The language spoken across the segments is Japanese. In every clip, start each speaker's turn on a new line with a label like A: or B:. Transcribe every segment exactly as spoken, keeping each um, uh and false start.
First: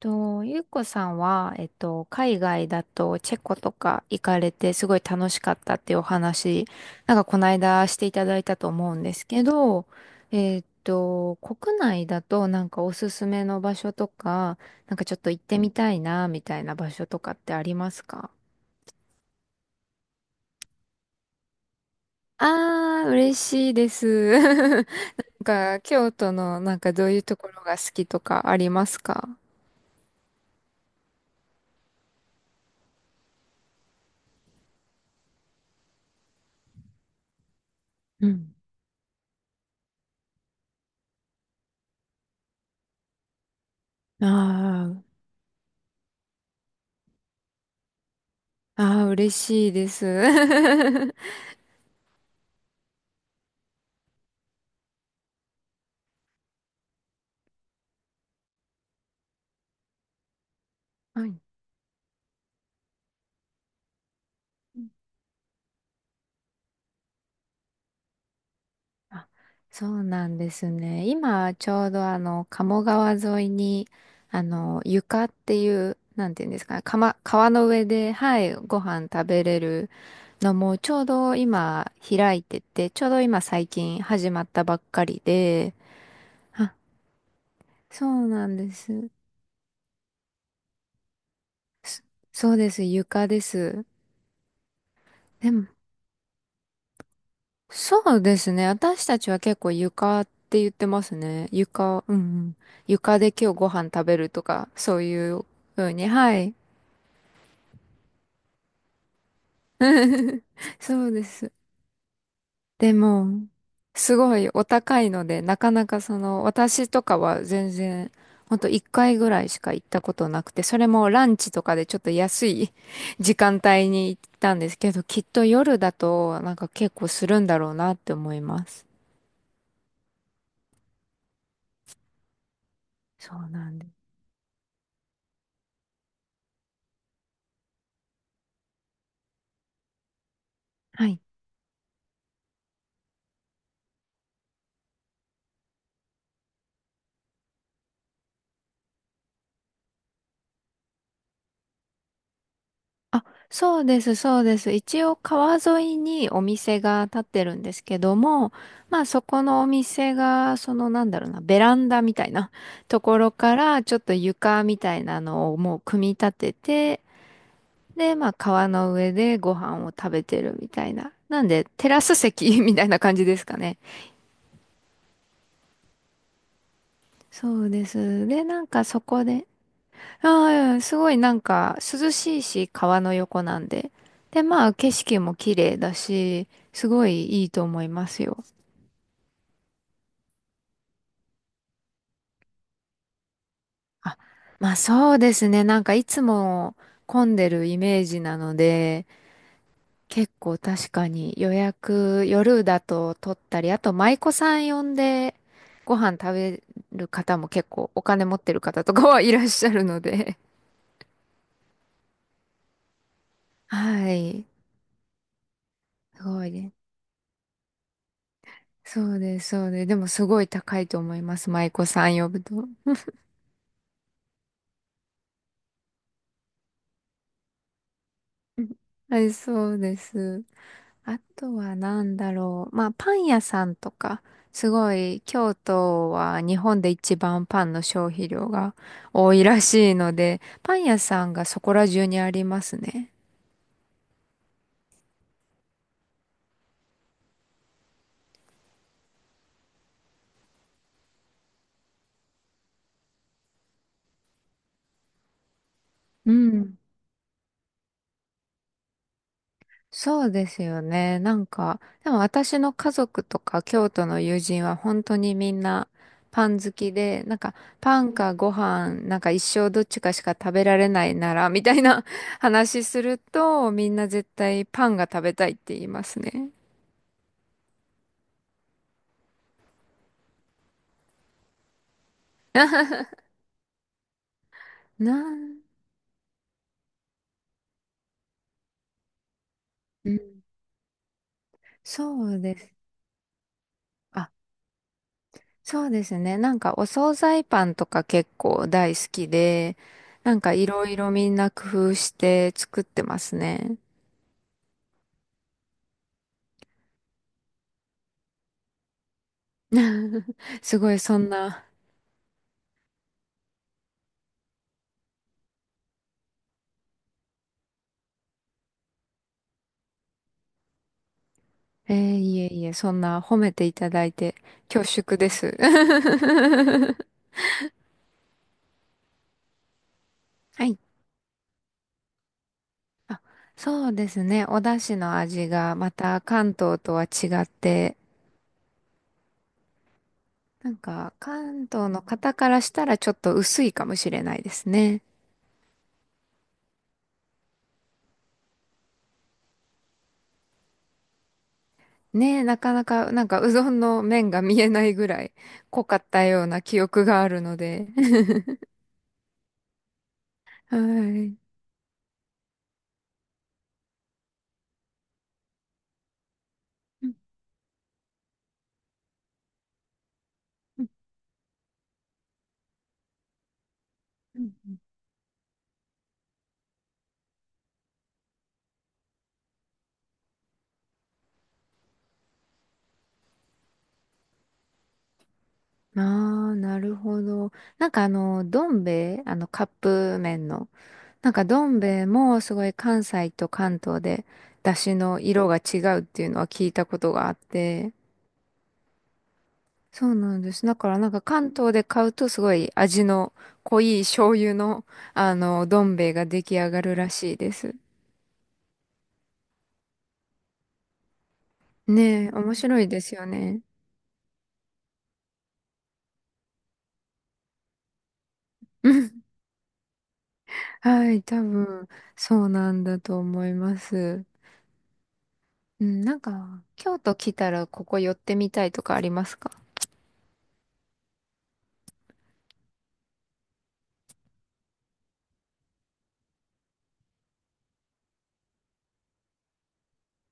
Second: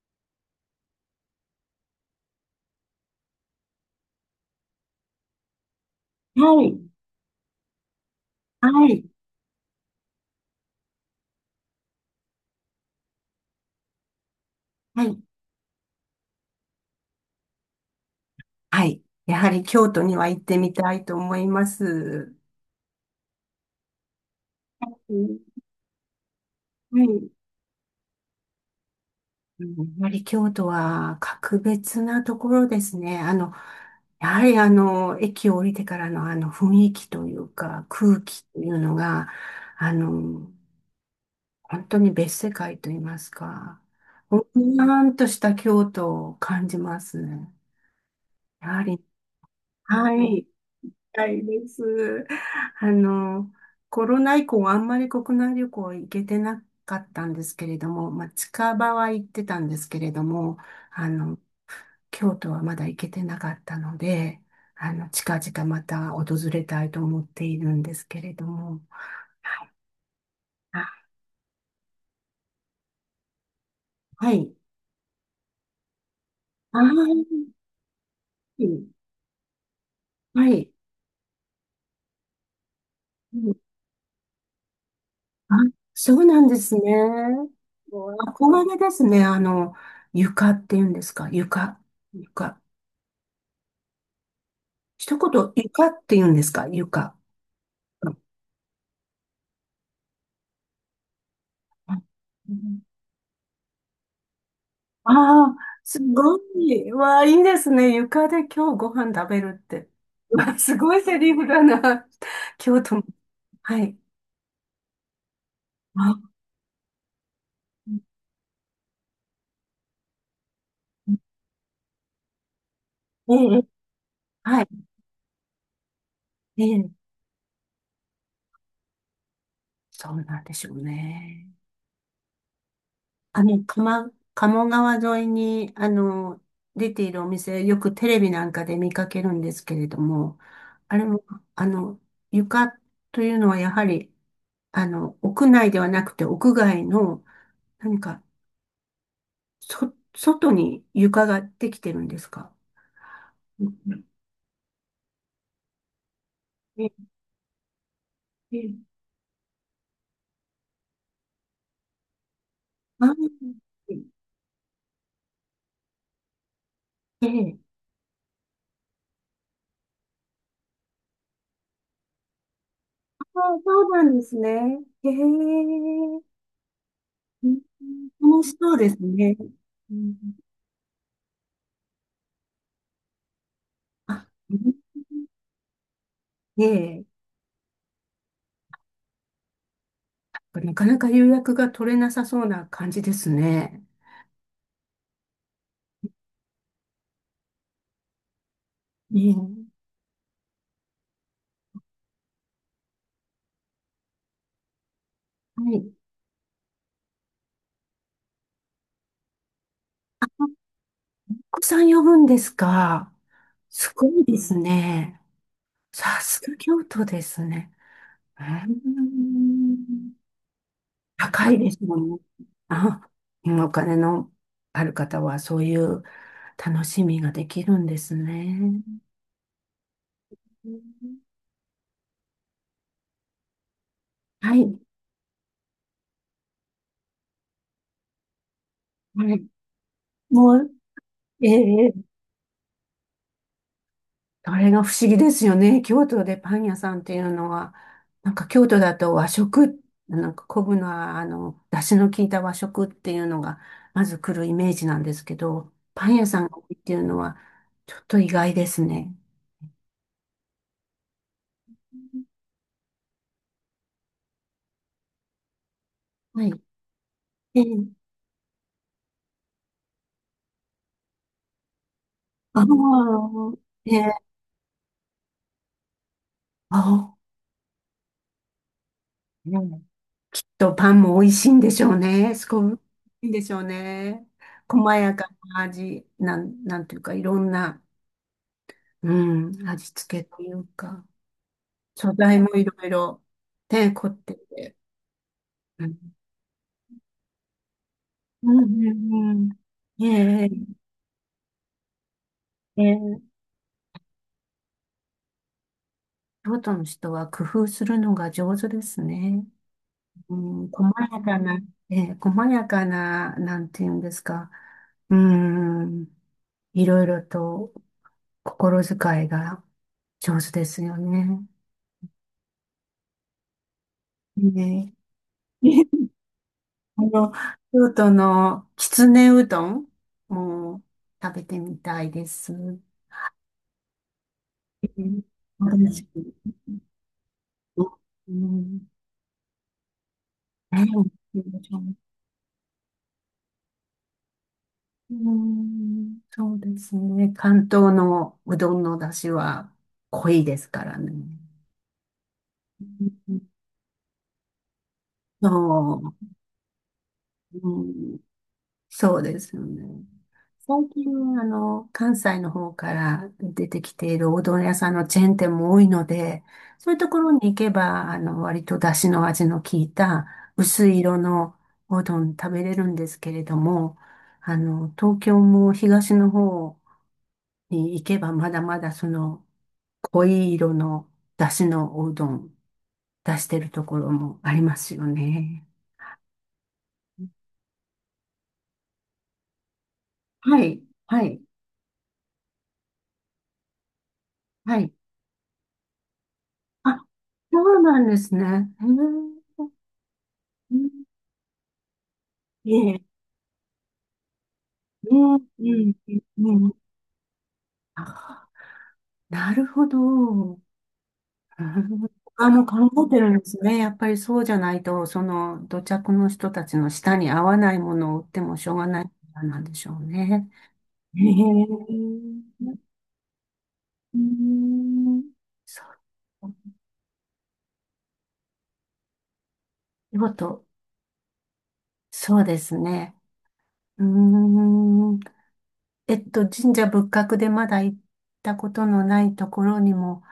A: と、ゆうこさんは、えっと、海外だとチェコとか行かれてすごい楽しかったっていうお
B: は
A: 話、
B: い、
A: なんかこの間していただいたと
B: は
A: 思うん
B: い、
A: ですけど、えっと、国内だとなんかおすすめの場所とか、なん
B: は
A: かちょっ
B: い、
A: と行ってみたいな、みたいな場所とかってありますか？
B: はい。やはり京都には行ってみたいと思います。
A: あー、嬉しいです。なん
B: うん、
A: か、京都のなんか
B: は
A: どういう
B: い。
A: ところが好きとかありますか？
B: うんやはり京都は格別なところですね。あの、やはりあの、駅を降りてからのあの雰囲気というか、空
A: う
B: 気
A: ん。
B: というのが、あの、本当に別世界と言いますか、
A: あ
B: ぼんや
A: ー、
B: んとした京都を感じますね。やはり、
A: あー、嬉しいです。
B: はい。たいです。あの、コロナ以降あんまり国内旅行行けてなかったんですけれども、まあ、近場は行ってたんですけれども、あ
A: は
B: の、
A: い。
B: 京都はまだ行けてなかったので、あの、近々また訪れたいと思っているんですけれども。
A: あ、そうなんです
B: あ、
A: ね。今、ちょうどあの、鴨川沿いに、
B: は
A: あ
B: い。
A: の、床っていう、なんていうんですか
B: ああ、
A: ね、かま
B: は
A: 川の上で、はい、ご飯食べれるの
B: い。
A: も、ちょうど今、開いてて、ちょうど
B: う
A: 今、
B: ん
A: 最近始まったばっかり
B: あ、
A: で、
B: そうなんで
A: あ、
B: すね。
A: そうなん
B: 憧
A: で
B: れです
A: す。
B: ね。あの、床っていうんですか。床。
A: そそう
B: 床。
A: です、床です。
B: 一
A: で
B: 言、
A: も、
B: 床って言うんですか床。
A: そうですね。私たちは結構床って言ってますね。床、うんうん。床で今日ご飯食べるとか、そう
B: あ
A: いう
B: あー、
A: ふう
B: す
A: に。は
B: ご
A: い。
B: い。わあ、いいですね。床で今日ご飯食べるって。わあすごい
A: そう
B: セ
A: で
B: リフ
A: す。
B: だな。京
A: で
B: 都も。
A: も、
B: はい。
A: すごいお高いので、なかなかそ
B: あ、
A: の、私とかは全然、ほんといっかいぐらいしか行ったことなくて、それもランチとかでちょっと安い
B: え
A: 時間
B: え、
A: 帯に行ったん
B: はい。
A: ですけど、きっと夜だとなん
B: え
A: か
B: え、
A: 結構するんだろうなって思います。
B: そうなんでしょうね。
A: そ
B: あ
A: う
B: の、
A: なんで
B: 鎌、
A: す。
B: 鴨川沿いに、あの、出ているお店、よくテレビなんかで見かけるんですけれども、あれ
A: はい。
B: も、あの、床というのはやはり、あの、屋内ではなくて屋外の、何か、そ、外に床ができてるんですか？
A: あ、
B: う
A: そうで
B: ん
A: す、そうです。一応川沿いにお店
B: え
A: が建ってるんですけども、
B: え、
A: まあそこのお店が、そのなんだろうな、ベランダみたいなと
B: あー
A: ころからちょっと床みたいなのをもう組み立てて、
B: ええ、
A: で、まあ川の上でご飯を食べてるみたいな。なんでテラス席 みたいな感
B: あ
A: じですか
B: ー、
A: ね。
B: そうなんですね。へえ、う
A: そ
B: ん
A: うです。
B: 楽
A: で、
B: し
A: なん
B: そう
A: か
B: です
A: そこ
B: ね。
A: で、
B: うん
A: ああ、すごいなんか涼しいし、川の横なんで。
B: あ、
A: で、
B: う
A: まあ
B: ん
A: 景色も綺麗だし、
B: え
A: す
B: え、
A: ごいいいと思いますよ。
B: なかなか予約が取れなさそうな感じですね。
A: あ、まあそうですね。なんかいつも混んでるイメージなので、
B: ねえ、は
A: 結構確かに予約夜だと取ったり、あと舞妓さん呼んで
B: い。
A: ご飯食べる方も結構お金持ってる方とかはいらっしゃるので。
B: お子さん呼ぶんですか？ すご
A: は
B: いで
A: い。
B: すね。さ
A: す
B: す
A: ごい
B: が
A: ね。
B: 京都ですね。ー
A: そうです、そうです。でも
B: ん
A: すごい高いと思いま
B: 高
A: す。
B: いで
A: 舞
B: す
A: 妓
B: も
A: さ
B: んね。
A: ん呼ぶと。
B: あ、お金のある方はそういう楽しみができるんです ね。
A: はい、そうです。あとは何だろう。まあ、パン屋さんとか、
B: は
A: す
B: い。
A: ごい、京都は日本で一番パンの消費量が
B: は
A: 多
B: い
A: いらしいので、
B: もう、
A: パン屋さんが
B: え
A: そこら
B: え
A: 中にありますね。
B: あれが不思議ですよね。京都でパン屋さんっていうのは、なんか京都だと和食、なんか昆布のあの、出汁の効いた和食っていうのが、まず来るイメージなんですけど、パン屋
A: う
B: さんが多いっ
A: ん。
B: ていうのは、ちょっと意外ですね。
A: そうですよね。なんか、でも私の家族とか京都の友人は本当にみんな
B: は
A: パ
B: い。
A: ン好きで、なんか
B: え
A: パ
B: え、
A: ンかご飯、なんか一生どっちかしか食べられないなら、みたいな
B: あ
A: 話する
B: あ、
A: と、み
B: え
A: んな
B: え、
A: 絶対パンが食べたいって言いますね。
B: ああ、うんと、パンも美味しいんでしょうね。すごい美味しいんでしょうね。細
A: な
B: やか
A: ん、
B: な味、なん、なんていうか、いろんな、うん、味
A: う
B: 付けと
A: ん、
B: いうか、素
A: そ
B: 材
A: う
B: も
A: で
B: い
A: す。
B: ろいろ、ね、凝っ
A: あ、
B: てて。う
A: そうで
B: ん、
A: すね。なんかお惣菜パンとか結
B: うん、
A: 構
B: う
A: 大好き
B: ん。うん
A: で、
B: え
A: なん
B: え、
A: かいろいろみんな工夫して
B: え
A: 作ってま
B: え、
A: すね。
B: 京都の人は工夫するのが上手ですね。うん、
A: す
B: 細
A: ごいそ
B: や
A: ん
B: かな、
A: な、
B: ええ、細やかな、なんていうんですか。うん。いろいろと心遣いが上手ですよね。
A: えー、いえいえ、そんな褒めていただいて恐
B: ね
A: 縮です。
B: え。あの、京都のきつねうどん
A: はい。
B: も食べてみたいです。う
A: そうですね。お出汁の
B: ん
A: 味がま
B: 私
A: た関東とは違って、
B: うん
A: なんか
B: ね
A: 関東の方からしたらちょっと薄いかもしれないですね。
B: うん、そうですね。関東のうどんの出汁は濃いですからね。
A: ねえ、なかなかなんかうどんの麺が見えないぐらい濃かった
B: そ
A: ような記憶があるの
B: う。
A: で。
B: うんそうですよね。
A: は
B: 最近、
A: い。う
B: あの、関西の方から出てきているおうどん屋さんのチェーン店も多いので、そういうと
A: ん
B: ころに行けば、あの、割と出汁の味の効いた
A: う
B: 薄
A: ん
B: い色のおうどん食べれるんですけれども、
A: うん
B: あ
A: うん。
B: の、東京も東の方に行けばまだまだその濃い色の出汁のおうどん出してるところもありますよね。
A: ああ、なるほど。なんかあの、どん兵衛、あの、カップ麺
B: は
A: の。
B: い、は
A: なん
B: い、
A: かどん兵衛もすごい関西と関東で出
B: はい。
A: 汁の色が違うっていうのは聞いた
B: あ、
A: ことがあっ
B: そう
A: て、
B: なんですね。
A: そうなんです。だからなんか関東で買うとすご
B: へ
A: い
B: え
A: 味の濃い醤油の、あ
B: うんえ
A: の、
B: え、
A: ど
B: ね
A: ん兵
B: え、
A: 衛が
B: う
A: 出
B: ん、
A: 来
B: うん、う
A: 上
B: ん
A: がるらしいです。
B: あ、なるほど。うん
A: ねえ、
B: あ
A: 面
B: の、
A: 白いで
B: 考え
A: す
B: て
A: よ
B: るんです
A: ね。
B: ね。やっぱりそうじゃないと、その土着の人たちの舌に合わないものを売ってもしょうがないか らなんでしょうね。
A: は
B: へ
A: い、
B: え、
A: 多分そうなんだと思いま
B: う
A: す。
B: ん、そ
A: うん、なん
B: う。
A: か京都来たらここ寄ってみたいとかありますか？
B: 見事、そうですね。うーん、えっと、神社仏閣でまだ行ったことのないところにも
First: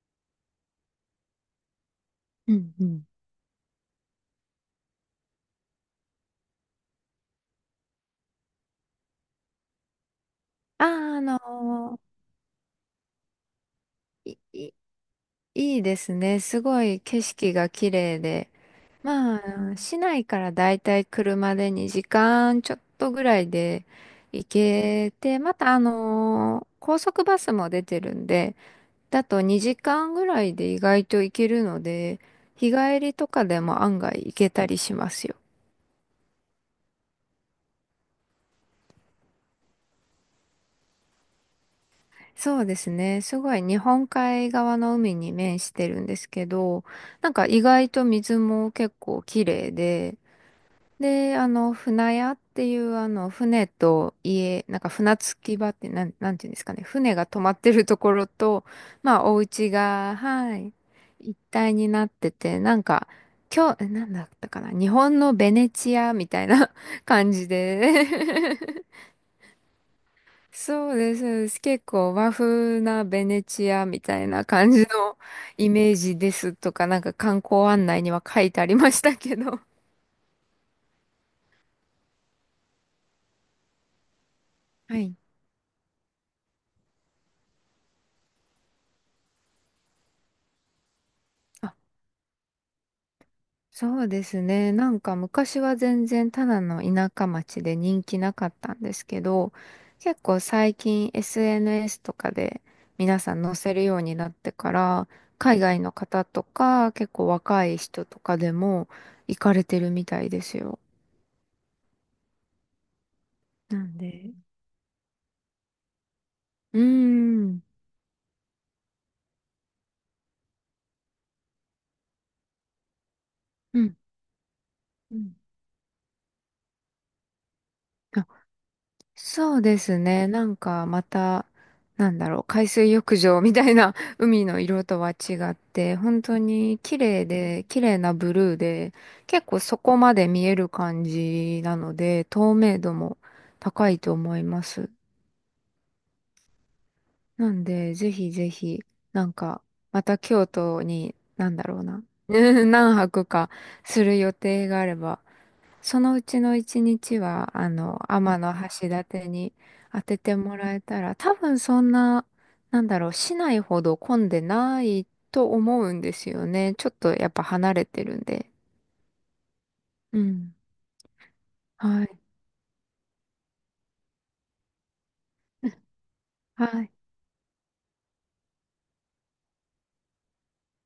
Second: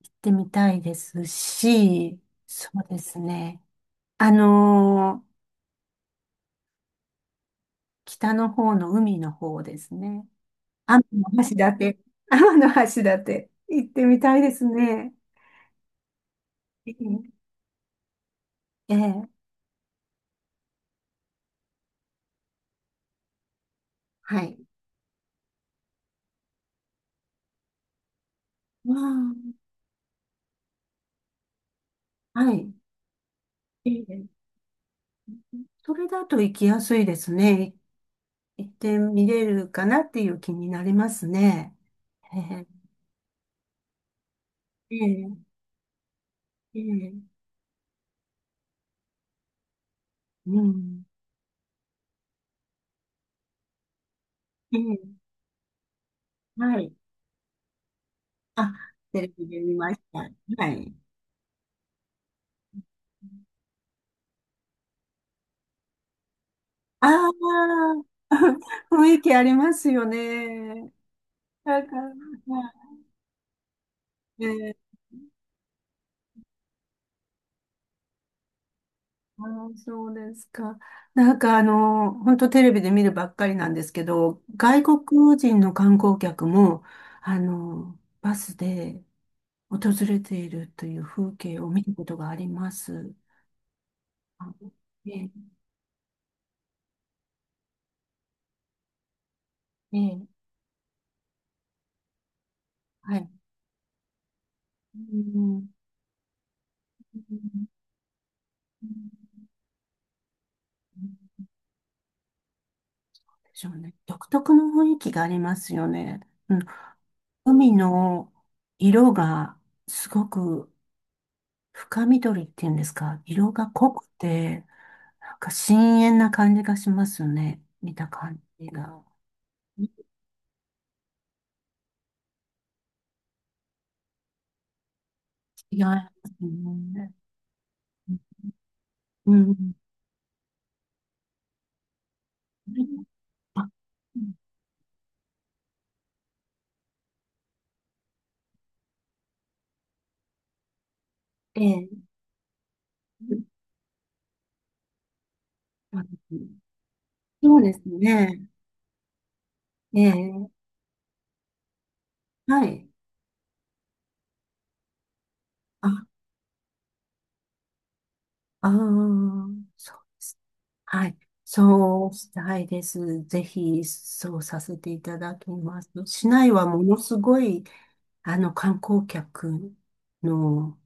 B: 行ってみたいですし、
A: う
B: そ
A: んう
B: うで
A: ん。
B: すね。あのー北の方の海の方ですね。
A: あ
B: 天
A: あ、あ
B: 橋立。
A: の
B: 天橋立。行ってみた
A: ー
B: いです
A: い
B: ね。
A: いいですね。すご
B: え
A: い景
B: え、
A: 色が綺麗で。
B: え
A: ま
B: え
A: あ、市内からだいたい車でにじかんちょっとぐらいで
B: は
A: 行
B: い。
A: けて、またあのー高速バスも出てるんで、
B: ま
A: だとにじかんぐらいで意外と行けるので、
B: あ、は
A: 日
B: い。
A: 帰りとかでも
B: え
A: 案外
B: え、
A: 行けたりしますよ。
B: それだと行きやすいですね。行ってみれるかなっていう気になりますね。え
A: そう
B: え、
A: ですね。すごい日本海側の
B: え
A: 海に
B: え、
A: 面してるんですけ
B: え
A: ど、
B: え、
A: なんか意外と水も結構綺麗で、
B: うん。
A: で、あの、船屋っていう、あの、船と家、な
B: え
A: んか
B: え、
A: 船着き場って、なん、なんていうんですか
B: は
A: ね、
B: い。
A: 船が止まってるところと、
B: あ、
A: ま
B: テレ
A: あ、お
B: ビで
A: 家
B: 見まし
A: が、
B: た。
A: は
B: は
A: い、
B: い。
A: 一体になってて、なんか、今日、え、なんだったかな、日本のベネチアみたいな
B: あ
A: 感じ
B: あ、
A: で、
B: 雰 囲気ありますよ
A: そ
B: ね。
A: うです、そうです。
B: な
A: 結
B: んか、
A: 構和
B: ま、
A: 風なベネチアみたい
B: え、
A: な感
B: ね、
A: じのイメージですとか、なんか観光案内には書いてありましたけ
B: あ
A: ど。
B: ー、そうですか。なんかあの、本当テレビで見るばっかりなんですけど、外
A: はい。
B: 国人の観光客も、あの、バスで訪れているという風景を見ることがあります。
A: そうです
B: あ
A: ね。なん
B: え
A: か
B: え、
A: 昔は全然ただの田舎町で人気なかったんですけど、
B: え
A: 結
B: え、
A: 構最近 エスエヌエス とかで
B: は
A: 皆
B: い。
A: さん載せるようになってか
B: う
A: ら、海
B: ん
A: 外の方とか結構若い人とかでも行かれてるみたいですよ。
B: でしょう
A: な
B: ね。
A: ん
B: 独
A: で、
B: 特の雰囲気がありますよね。うん。
A: うーん。
B: 海の色がすごく深緑っていうんですか。色が
A: う
B: 濃
A: ん。
B: くて、
A: う
B: な
A: ん、
B: んか深遠な感じがしますよね。見た感じが。
A: そうで
B: 違
A: すね。なんかまた、なんだろう、海水浴場みたいな 海の色とは違っ
B: い
A: て、
B: ま
A: 本
B: す
A: 当に綺
B: ね。
A: 麗で、綺麗なブルーで、
B: う
A: 結構
B: ん。
A: そこまで見える感じなので、透明度も
B: あ
A: 高いと思います。なんで、ぜひぜひ、なんか、また京都に、なん
B: え
A: だろうな、
B: え。
A: 何泊かする予定があれば、その
B: あ
A: うちのいちにちは、
B: そう
A: あ
B: です
A: の、う
B: ね。
A: の天橋立に
B: え
A: 当てて
B: え。
A: もらえたら、多分そんな、
B: は
A: なん
B: い。
A: だろう、市内ほど混んでないと思うんで
B: あ、
A: すよね。ちょっとやっぱ離れてるんで。
B: ああ、そう
A: う
B: です
A: ん、
B: はい。
A: は
B: そう
A: い。
B: したいです。ぜひ、そうさせていただきます。市内は
A: は
B: も
A: い。
B: のすごい、あの、観光客の、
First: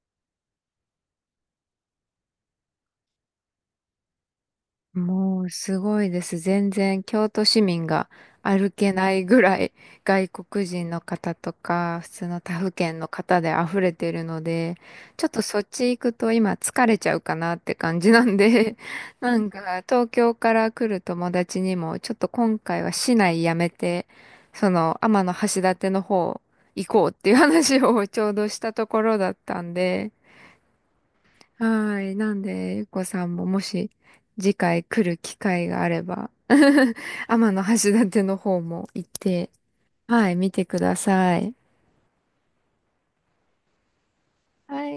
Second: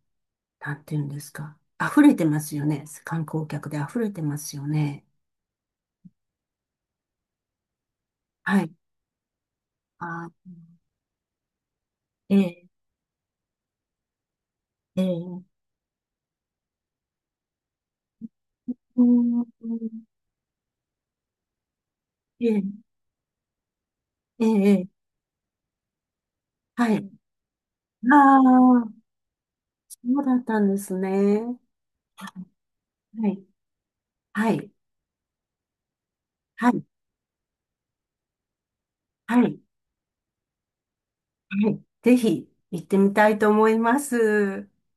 B: なんていうんですか。溢れてますよね。観光客で溢れてますよね。
A: もうすごいです。全然京都市民が
B: は
A: 歩
B: い。
A: けないぐらい 外
B: あ、
A: 国人の方とか普通
B: え
A: の他
B: え、
A: 府県の方で溢れてるので、
B: え
A: ちょっ
B: え、
A: とそっち行くと今疲れちゃうかなって感じなんで、
B: う
A: な
B: ん、
A: んか東京から来る友達にもちょっと
B: え
A: 今
B: え、
A: 回は市内やめて、
B: ええ、
A: その
B: ええ
A: 天橋立の方行
B: は
A: こ
B: い。
A: うっていう話を
B: あ
A: ちょうどしたと
B: あ、
A: ころだったんで、
B: そうだったんですね。
A: はい。なんで、ゆっこさ
B: は
A: ん
B: い。
A: ももし
B: は
A: 次
B: い。
A: 回来る機会があれば、
B: はい。
A: 天橋立の方も行っ
B: は
A: て、
B: い。
A: はい、見てください。
B: はい。ぜひ、行ってみたいと思います。
A: はい。